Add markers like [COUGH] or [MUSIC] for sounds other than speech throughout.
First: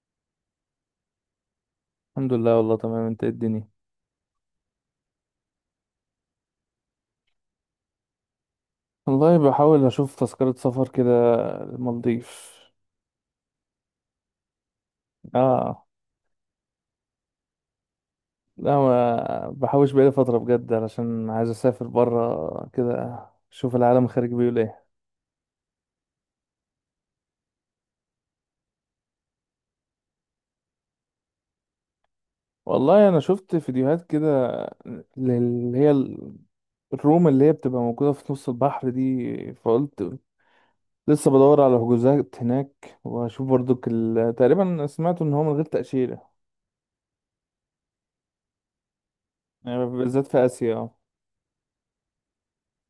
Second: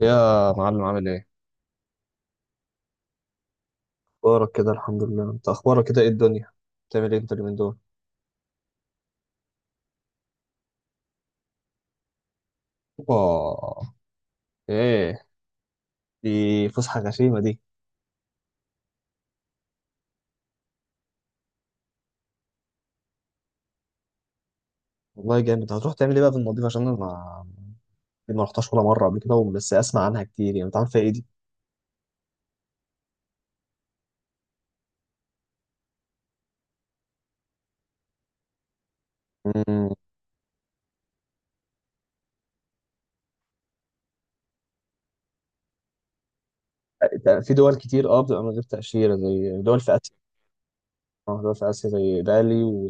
يا معلم عامل ايه؟ الحمد لله، والله تمام. انت ايه الدنيا؟ اخبارك كده، الحمد لله. انت اخبارك كده، ايه الدنيا بتعمل ايه انت اليومين دول؟ والله بحاول اشوف تذكرة سفر كده، المالديف. اوبا! ايه اه. دي؟ فسحه غشيمه دي. لا، ما بحوش بقالي فترة بجد، علشان عايز اسافر برا كده، اشوف العالم خارج بيقول ايه. والله جامد. هتروح تعمل ايه بقى في المالديف؟ عشان انا ما دي ما رحتهاش ولا مره قبل كده، بس اسمع عنها كتير يعني. انت عارف فيها ايه دي؟ والله انا شفت فيديوهات كده، اللي هي الروم اللي هي بتبقى موجودة في نص البحر دي، مم. فقلت لسه بدور على حجوزات هناك، واشوف برضك تقريبا سمعت ان هو من غير تأشيرة. في دول كتير، اه، بتبقى من غير تاشيره زي دول يعني في اسيا. بالذات في اسيا، اه. اه، دول في اسيا زي بالي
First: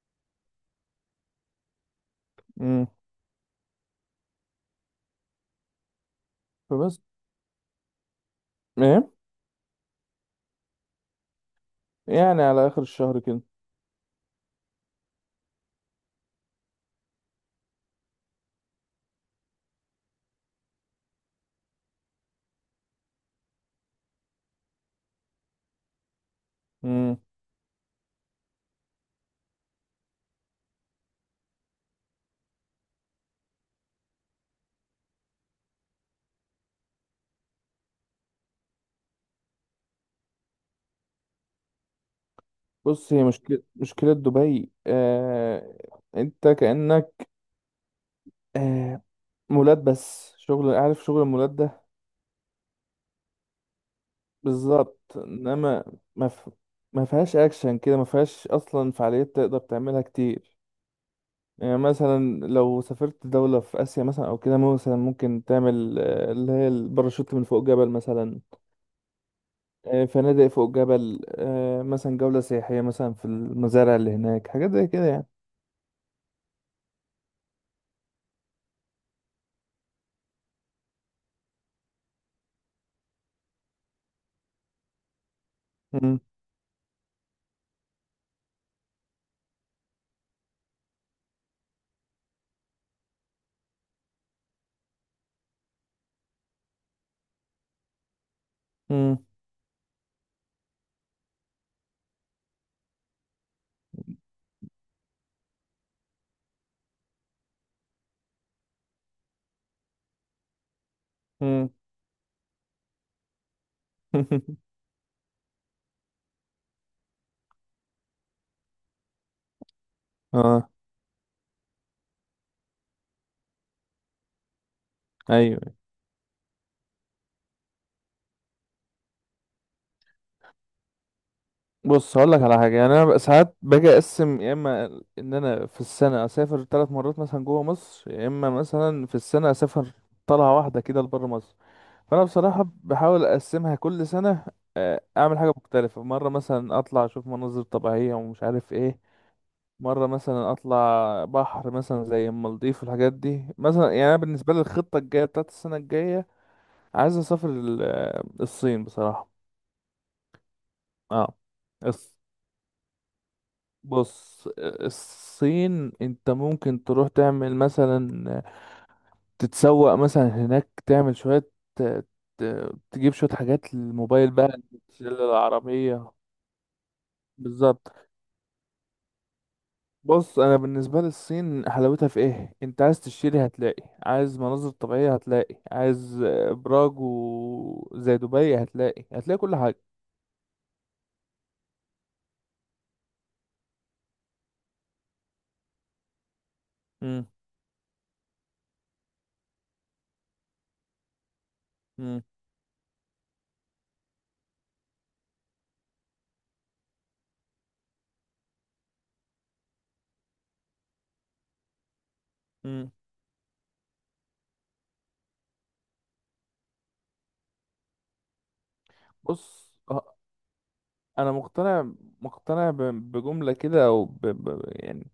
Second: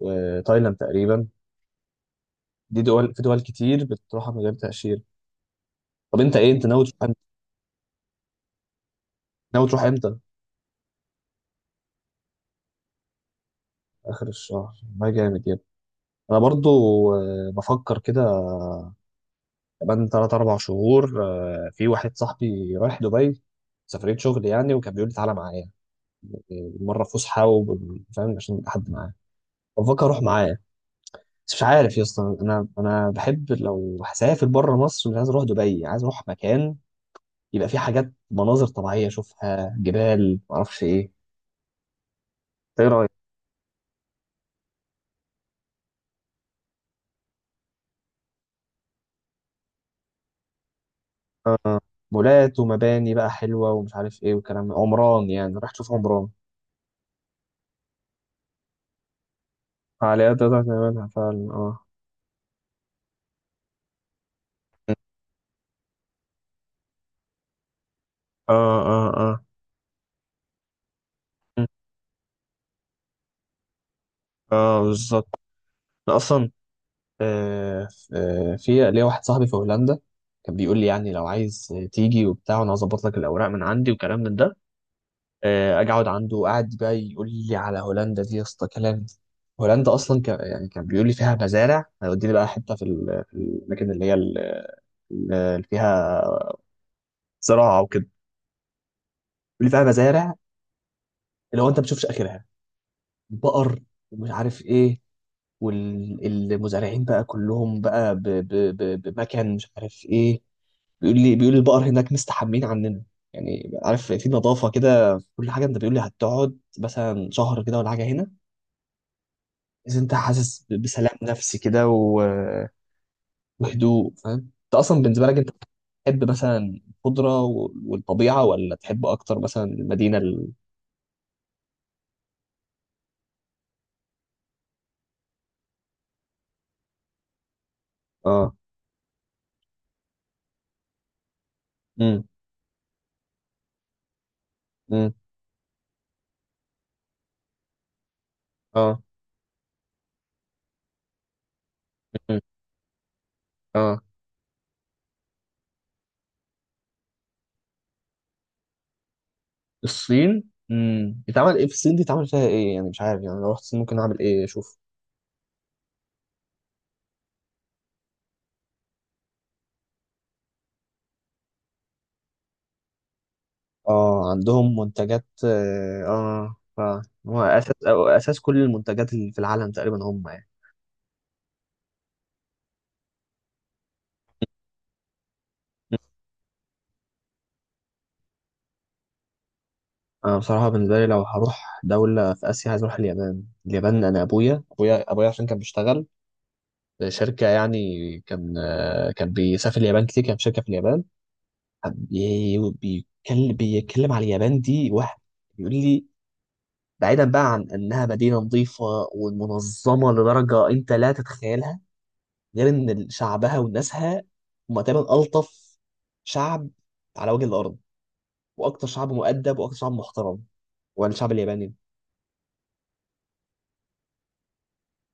وتايلاند تقريبا. دي امم. دول، في دول كتير بتروحها من غير تاشيره. طب انت ايه، انت ناوي فبس. تروح امتى ايه؟ ناوي تروح امتى يعني على آخر الشهر كده. اخر الشهر، ما جامد يعني. انا برضو، بفكر كده. كمان 3 4 شهور. في واحد صاحبي رايح دبي، سفرية شغل يعني، وكان بيقول لي تعالى معايا. إيه، مرة مم. فسحة فاهم، عشان يبقى حد معايا. بفكر اروح معايا. بس مش عارف يا اسطى، انا بحب لو هسافر بره مصر، مش عايز اروح دبي، عايز اروح مكان يبقى فيه حاجات، مناظر طبيعية اشوفها، جبال معرفش ايه. ايه رأيك؟ بص، هي مشكلة دبي، أنت كأنك، آه... مولات، بس شغل، عارف، شغل المولات آه، ده. مولات ومباني بقى حلوة ومش عارف ايه والكلام ده. بالظبط، عمران يعني، رايح إنما تشوف عمران. ما ف... ما فيهاش أكشن كده، ما فيهاش أصلا فعاليات تقدر تعملها فعاليات كتير. تقدر تعملها فعلا، يعني اه، مثلا لو سافرت دولة في آسيا مثلا، أو كده مثلا ممكن تعمل اللي هي الباراشوت من فوق جبل مثلا. اه، اه، اه. فنادق فوق جبل، مم. مثلا جولة سياحية، مثلا في المزارع اللي هناك، حاجات اه، زي كده يعني. بالظبط. انا اصلا، آه في ليا واحد صاحبي في هولندا، كان بيقول لي يعني لو عايز تيجي وبتاع، وانا هظبط لك الاوراق من عندي وكلام من ده. اجي اقعد عنده، قاعد بقى يقول لي على هولندا دي يا اسطى كلام. هولندا اصلا كان يعني، كان بيقول لي فيها مزارع هيوديني بقى، حته في الاماكن اللي هي اللي فيها زراعه وكده. مم. بيقول لي فيها مزارع، اللي هو انت ما بتشوفش اخرها، بقر ومش عارف ايه. والمزارعين بقى كلهم بقى بمكان مش عارف ايه. بيقول لي مم. البقر هناك مستحمين عننا، يعني عارف، في [LAUGHS] نظافة كده، في كل حاجة. انت بيقول لي هتقعد مثلا شهر كده ولا حاجة هنا، إذا انت حاسس اه. بسلام نفسي كده وهدوء، فاهم. انت اصلا بالنسبة لك، انت ايوه. تحب مثلا الخضرة والطبيعة، ولا تحب اكتر مثلا المدينة بص، هقول لك على حاجه، يعني انا بقى ساعات باجي اقسم، يا اما ان انا في السنه اسافر ثلاث مرات مثلا جوه مصر، يا اما اه، مثلا في السنه اسافر طلعه واحده كده لبره مصر. فانا امم، بصراحه بحاول اقسمها كل سنه، امم، اعمل حاجه مختلفه، مره مثلا اطلع اشوف مناظر طبيعيه ومش عارف ايه، اه. مره مثلا اطلع بحر مثلا زي مم. المالديف والحاجات دي. مثلا اه، يعني انا بالنسبه لي الخطه الجايه بتاعت السنه الجايه عايز اسافر الصين بصراحه. الصين. اه. اتعمل ايه في الصين دي؟ اتعمل فيها ايه يعني؟ مش عارف يعني، لو رحت الصين ممكن اعمل ايه، بص، اشوف؟ الصين انت ممكن تروح تعمل مثلا، تتسوق مثلا هناك، تعمل شوية تجيب شوية حاجات اه، للموبايل بقى، عندهم تشيل منتجات، اه، العربية. هو اساس، بالظبط. أو اساس كل المنتجات اللي في العالم تقريبا هم بص، يعني. انا بالنسبة لي الصين حلاوتها في ايه؟ انت عايز تشتري هتلاقي، عايز مناظر طبيعية هتلاقي، مم. عايز ابراج زي دبي هتلاقي كل حاجة. انا بصراحه بالنسبه لي لو هروح دوله في اسيا عايز اروح اليابان. اليابان، انا ابويا، ابويا عشان كان بيشتغل في مم. شركه يعني. كان، كان بيسافر اليابان كتير، كان في شركه في اليابان. كان مم. بيتكلم على اليابان. دي واحد يقول لي، بعيدا بقى عن انها مدينه نظيفه ومنظمه لدرجه انت لا تتخيلها، غير مم. ان شعبها وناسها هم تقريبا الطف شعب على وجه الارض، واكتر شعب مؤدب بص، واكتر شعب محترم. والشعب انا الياباني، مقتنع بجملة كده، او يعني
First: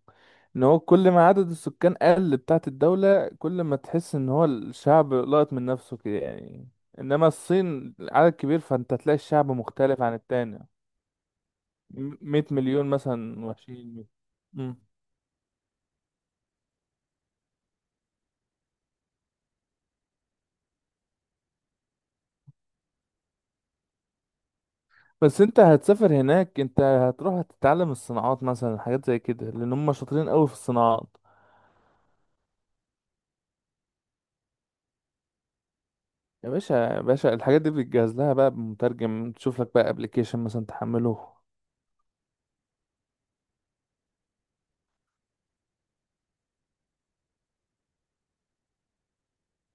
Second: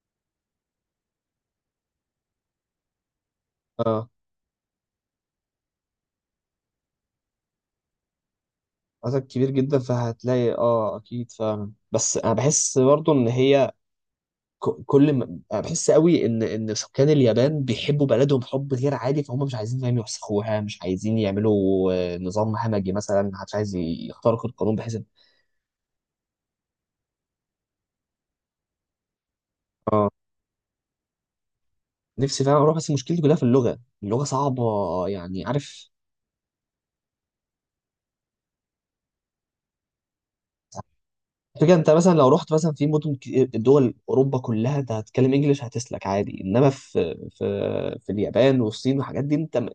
ان هو كل ما عدد السكان قل بتاعت الدولة، كل ما اه، تحس ان هو الشعب لقط من نفسه كده يعني. انما الصين عدد كبير، فانت تلاقي عدد كبير الشعب جدا مختلف عن فهتلاقي، التاني. اه، اكيد فعلا، بس انا 100 بحس مليون برضو ان مثلا هي، وحشين. مم. كل ما أنا بحس قوي ان سكان اليابان بيحبوا بلدهم حب غير عادي، فهم مش عايزين فاهم يوسخوها، مش عايزين يعملوا نظام همجي مثلا، محدش عايز يخترق القانون بحيث. بس انت هتسافر هناك، انت هتروح هتتعلم الصناعات مثلا، حاجات زي كده، لان هم اه، شاطرين قوي في الصناعات. نفسي فعلا اروح، بس مشكلتي كلها في اللغه. اللغه صعبه، يعني عارف. يا باشا، يا باشا، الحاجات دي بتجهز لها بقى بمترجم، تشوف لك بقى ابلكيشن مثلا تحمله. فكرة، انت مثلا لو رحت مثلا في مدن دول اوروبا كلها انت هتتكلم انجليش هتسلك عادي، انما في، في اليابان والصين والحاجات دي انت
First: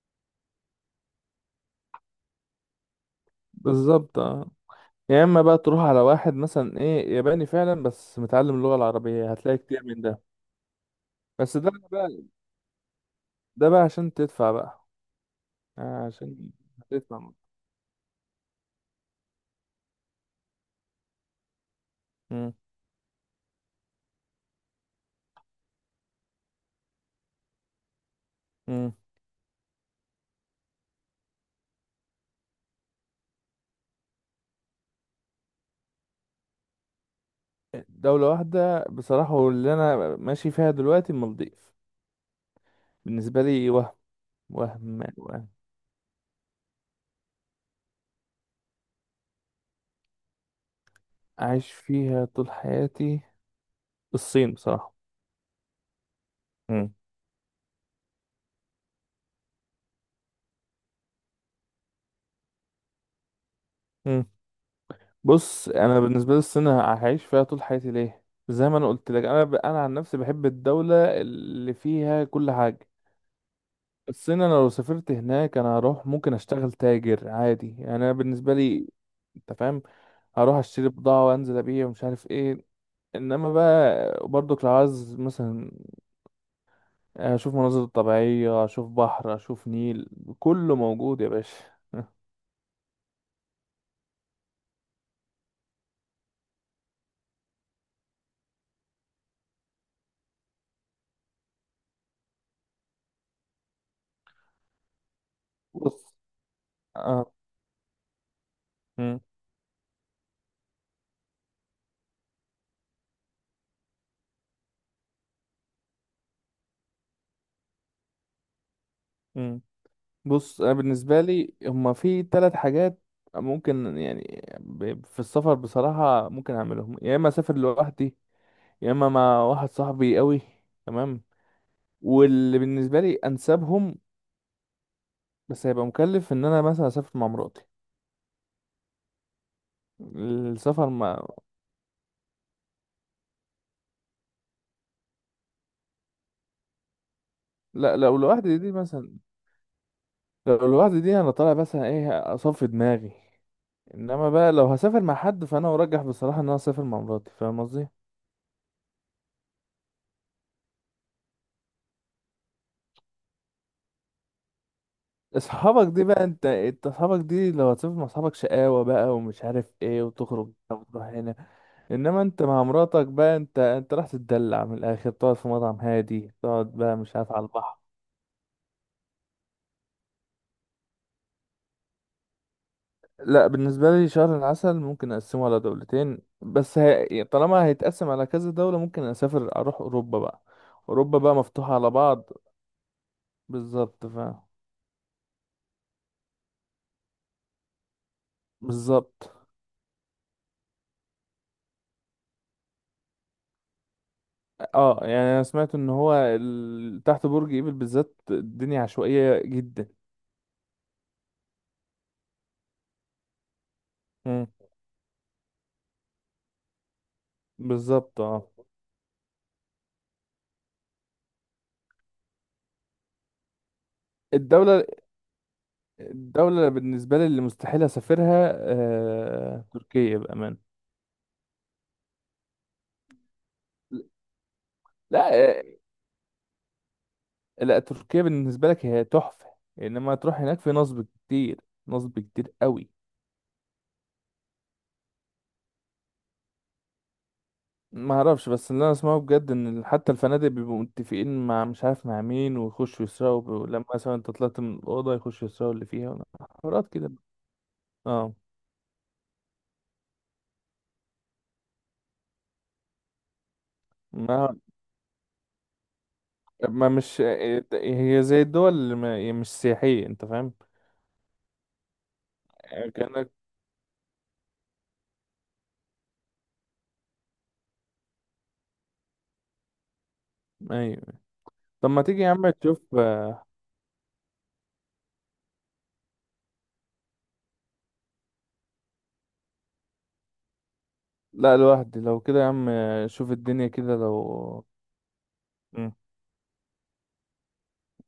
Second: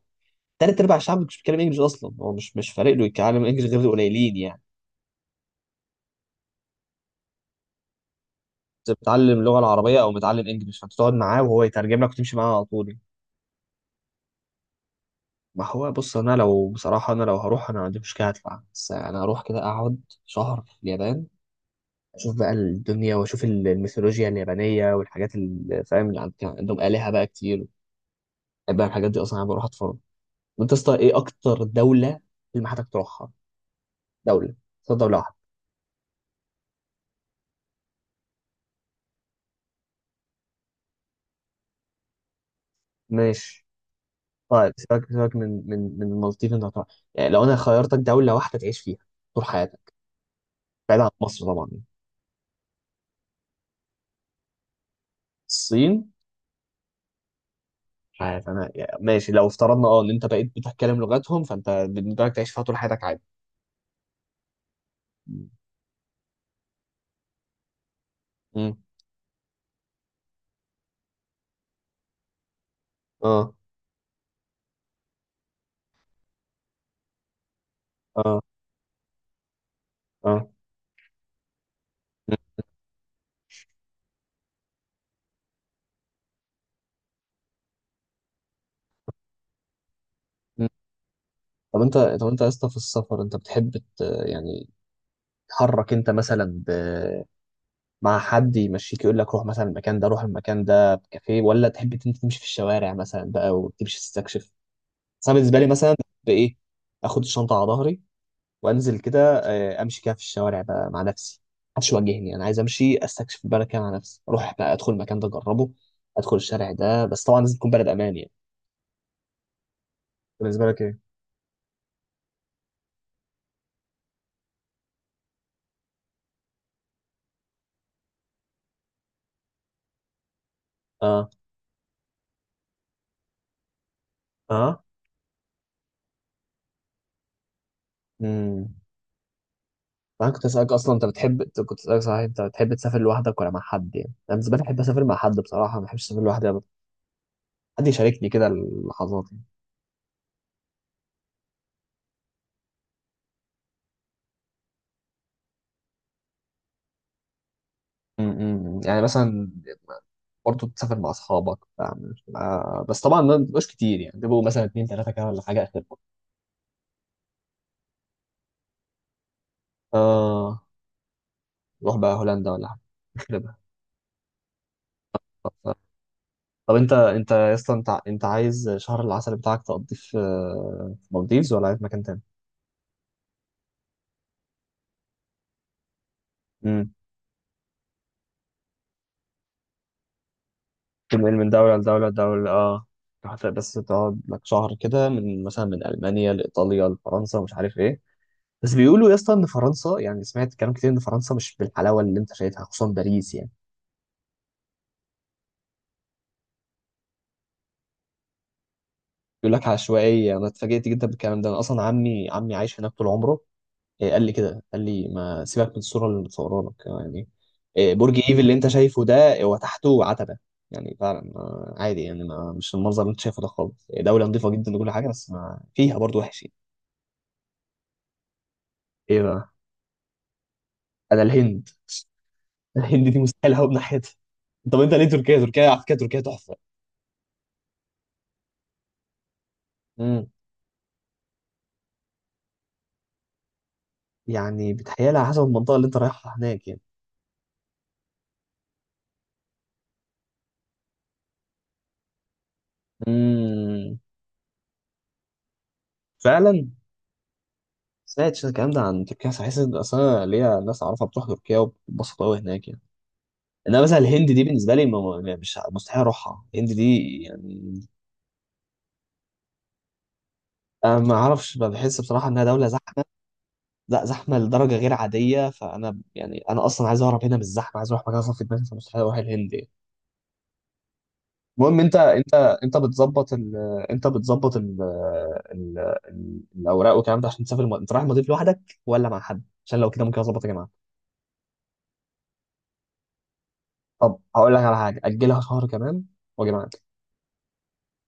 تلات ارباع الشعب مش بيتكلم انجليش اصلا، هو مش فارق له يتكلم انجليش غير بالظبط. القليلين يعني. يا اما بقى تروح على واحد مثلا ايه، ياباني فعلا بس متعلم اللغة بس العربية، بتتعلم هتلاقي اللغه كتير من العربيه او ده. متعلم انجليش، فانت تقعد معاه بس وهو ده يترجم بقى لك وتمشي معاه على طول. ده بقى عشان تدفع بقى. ما هو بص، انا عشان لو بصراحه، انا هتدفع. لو هروح انا ما عنديش مشكله، هدفع، بس انا هروح كده اقعد شهر في اليابان، اشوف بقى مم. الدنيا، واشوف الميثولوجيا اليابانيه والحاجات اللي فاهم، اللي كان عندهم الهه بقى كتير. بحب بقى مم. الحاجات دي، اصلا انا بروح اتفرج. وانت يا اسطى، ايه اكتر دوله اللي حضرتك تروحها؟ دوله، اختار دوله واحده. دولة واحدة بصراحة، واللي انا ماشي فيها دلوقتي المالديف بالنسبة ماشي. لي. وهم طيب وهم سيبك، وهم من المالديف. انت هتروح يعني لو انا خيرتك دوله واحده تعيش فيها طول حياتك، بعيد عن مصر طبعا. عايش فيها طول حياتي. الصين بصراحة. الصين. مم. مش عارف انا يعني، ماشي، لو افترضنا اه ان انت بقيت بتتكلم لغتهم، فانت بالنسبه لك تعيش فيها طول حياتك عادي. مم. بص، انا بالنسبة لي الصين هعيش فيها طول حياتي ليه؟ زي مم. ما انا قلت لك، انا عن نفسي بحب الدولة اللي فيها كل حاجة. اه، بس انا لو سافرت هناك، انا هروح ممكن اشتغل تاجر عادي، يعني انا اه، بالنسبه لي انت فاهم، اه. هروح اشتري بضاعه وانزل ابيع ومش عارف ايه. انما بقى برضك لو عايز مثلا اشوف مناظر طبيعيه، اشوف بحر، اشوف نيل، مم. كله موجود يا باشا. طب انت [LAUGHS] طب انت يا اسطى، في السفر انت بتحب يعني تحرك، انت مثلا مع حد يمشيك يقول لك روح مثلا المكان ده، روح المكان ده بكافيه، ولا تحب انت تمشي في الشوارع مثلا بقى وتمشي تستكشف؟ بس انا بالنسبه لي مثلا، بص، بايه، اخد اه. الشنطه على ظهري وانزل مم. كده، اه، امشي كده في الشوارع بقى مع نفسي، محدش يواجهني. انا عايز امشي استكشف البلد كده مع نفسي، اروح بقى ادخل المكان ده اجربه، ادخل الشارع ده. بس طبعا لازم تكون بلد امان يعني. مم. بص، بالنسبه انا لك ايه؟ بالنسبه لي هما في ثلاث حاجات ممكن، يعني في السفر بصراحه ممكن اعملهم، يا اما اسافر لوحدي، يا اما مع واحد صاحبي قوي، تمام. اه، واللي بالنسبة لي أنسبهم، اه، بس هيبقى مكلف، إن أنا مثلا أسافر مع مراتي. امم. انا كنت اسالك السفر اصلا انت ما. بتحب، أنت كنت اسالك صحيح، انت بتحب تسافر لوحدك ولا مع حد؟ يعني انا بالنسبه لي بحب اسافر مع حد بصراحه، ما بحبش اسافر لوحدي ابدا، حد لا، لو يشاركني كده لوحدي دي مثلا اللحظات يعني. لو لوحدي دي أنا طالع مثلا إيه أصفي دماغي. إنما بقى لو هسافر مع حد، فأنا أرجح بصراحة إن أنا أسافر مع مراتي، فاهم قصدي؟ يعني مثلا، برضه بتسافر مع اصحابك، فاهم؟ بس طبعا ما بيبقوش كتير يعني، بيبقوا مثلا اتنين تلاته كده ولا حاجه أصحابك اخركم. دي بقى، أنت أصحابك دي لو هتسافر مع أصحابك شقاوة بقى ومش عارف إيه، وتخرج اه، هنا وتروح هنا. نروح بقى إنما أنت هولندا مع ولا حاجه، مراتك بقى، نخربها. أنت راح تتدلع من الآخر، تقعد في طب، مطعم هادي، تقعد طب انت بقى مش انت عارف على يا اسطى، البحر. انت عايز شهر العسل بتاعك تقضيه في، في مالديفز، ولا عايز مكان لا، بالنسبة لي شهر العسل ممكن أقسمه على دولتين، بس تاني؟ طالما هيتقسم على كذا دولة، ممكن أسافر أروح أوروبا بقى. أوروبا تنقل بقى من مفتوحة دولة على لدولة بعض. لدولة، اه. هتبقى بس بالظبط ف تقعد لك شهر كده، من مثلا من ألمانيا لإيطاليا لفرنسا ومش عارف إيه. بس بيقولوا يا بالظبط. اسطى إن فرنسا يعني، سمعت كلام كتير إن فرنسا مش بالحلاوة اللي أنت شايفها، خصوصا باريس يعني. اه، يعني أنا سمعت إن هو تحت برج إيفل بالذات الدنيا عشوائية بيقول لك جدا. عشوائية. أنا اتفاجئت جدا بالكلام ده، أنا أصلا عمي عايش هناك طول عمره. إيه، قال لي مم. كده قال لي ما سيبك من الصورة اللي متصورة لك يعني. إيه، برج بالظبط، إيفل اه. اللي أنت شايفه ده، هو تحته عتبة يعني، فعلا عادي يعني، ما مش المنظر اللي أنت شايفه ده خالص. إيه، دولة نظيفة جدا الدولة وكل حاجة، بس ما فيها برضه وحش يعني. الدولة بالنسبة لي اللي مستحيل أسافرها، ايه بقى؟ تركيا بأمان. انا الهند، الهند دي مستحيل اهوب ناحيتها. طب انت ليه لا، تركيا؟ تركيا على فكره تركيا تحفه. لا تركيا بالنسبة لك هي تحفة، انما امم. تروح هناك في نصب كتير، نصب كتير قوي. يعني بتهيالي على حسب المنطقه اللي انت رايحها هناك يعني. ما اعرفش، بس اللي انا اسمعه بجد ان حتى الفنادق بيبقوا متفقين مع مش عارف مع مين، ويخشوا يسرقوا ولما امم، مثلا انت طلعت من الأوضة يخشوا يسرقوا اللي فيها، فعلا. حوارات كده. اه. سمعت شوية الكلام ده عن تركيا، بس حاسس ان اصلا ليا ناس اعرفها بتروح تركيا وبتبسط قوي هناك يعني. انما مثلا الهند دي ما بالنسبه لي يعني مش مستحيل اروحها، الهند ما دي مش. يعني. هي زي الدول اللي هي مش سياحية، انت فاهم، انا ما اعرفش، بحس بصراحه انها دوله زحمه. كأنك. لا، زحمه لدرجه غير عاديه، فانا يعني انا اصلا عايز اهرب هنا من الزحمه، عايز اروح مكان صافي دماغي، فمستحيل اروح الهند يعني. ايوه. المهم، طب انت ما تيجي يا انت عم انت تشوف. بتظبط انت بتظبط ال... الاوراق والكلام ده عشان تسافر انت رايح المضيف لوحدك ولا مع حد؟ عشان لو كده ممكن اظبط يا جماعه. لا، لوحدي، لو كده يا عم شوف الدنيا كده، لو طب هقول لك على حاجه، اجلها شهر مم، كمان واجي معاك،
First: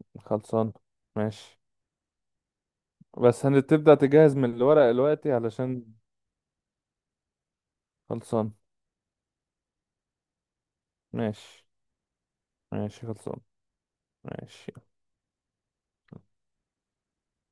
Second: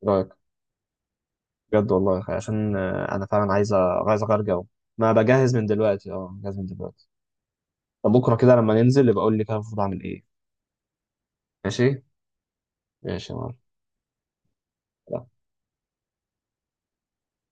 ايه رايك؟ خلصان. ماشي. بجد والله يا أخي، عشان انا بس فعلا عايز هتبدأ عايز تجهز اغير من جو. الورق ما دلوقتي بجهز من علشان دلوقتي، اه بجهز من دلوقتي. طب بكره خلصان. كده لما ننزل يبقى قول لي كده المفروض اعمل ايه. ماشي، ماشي. ماشي، ماشي يا خلصان، معلم. ماشي.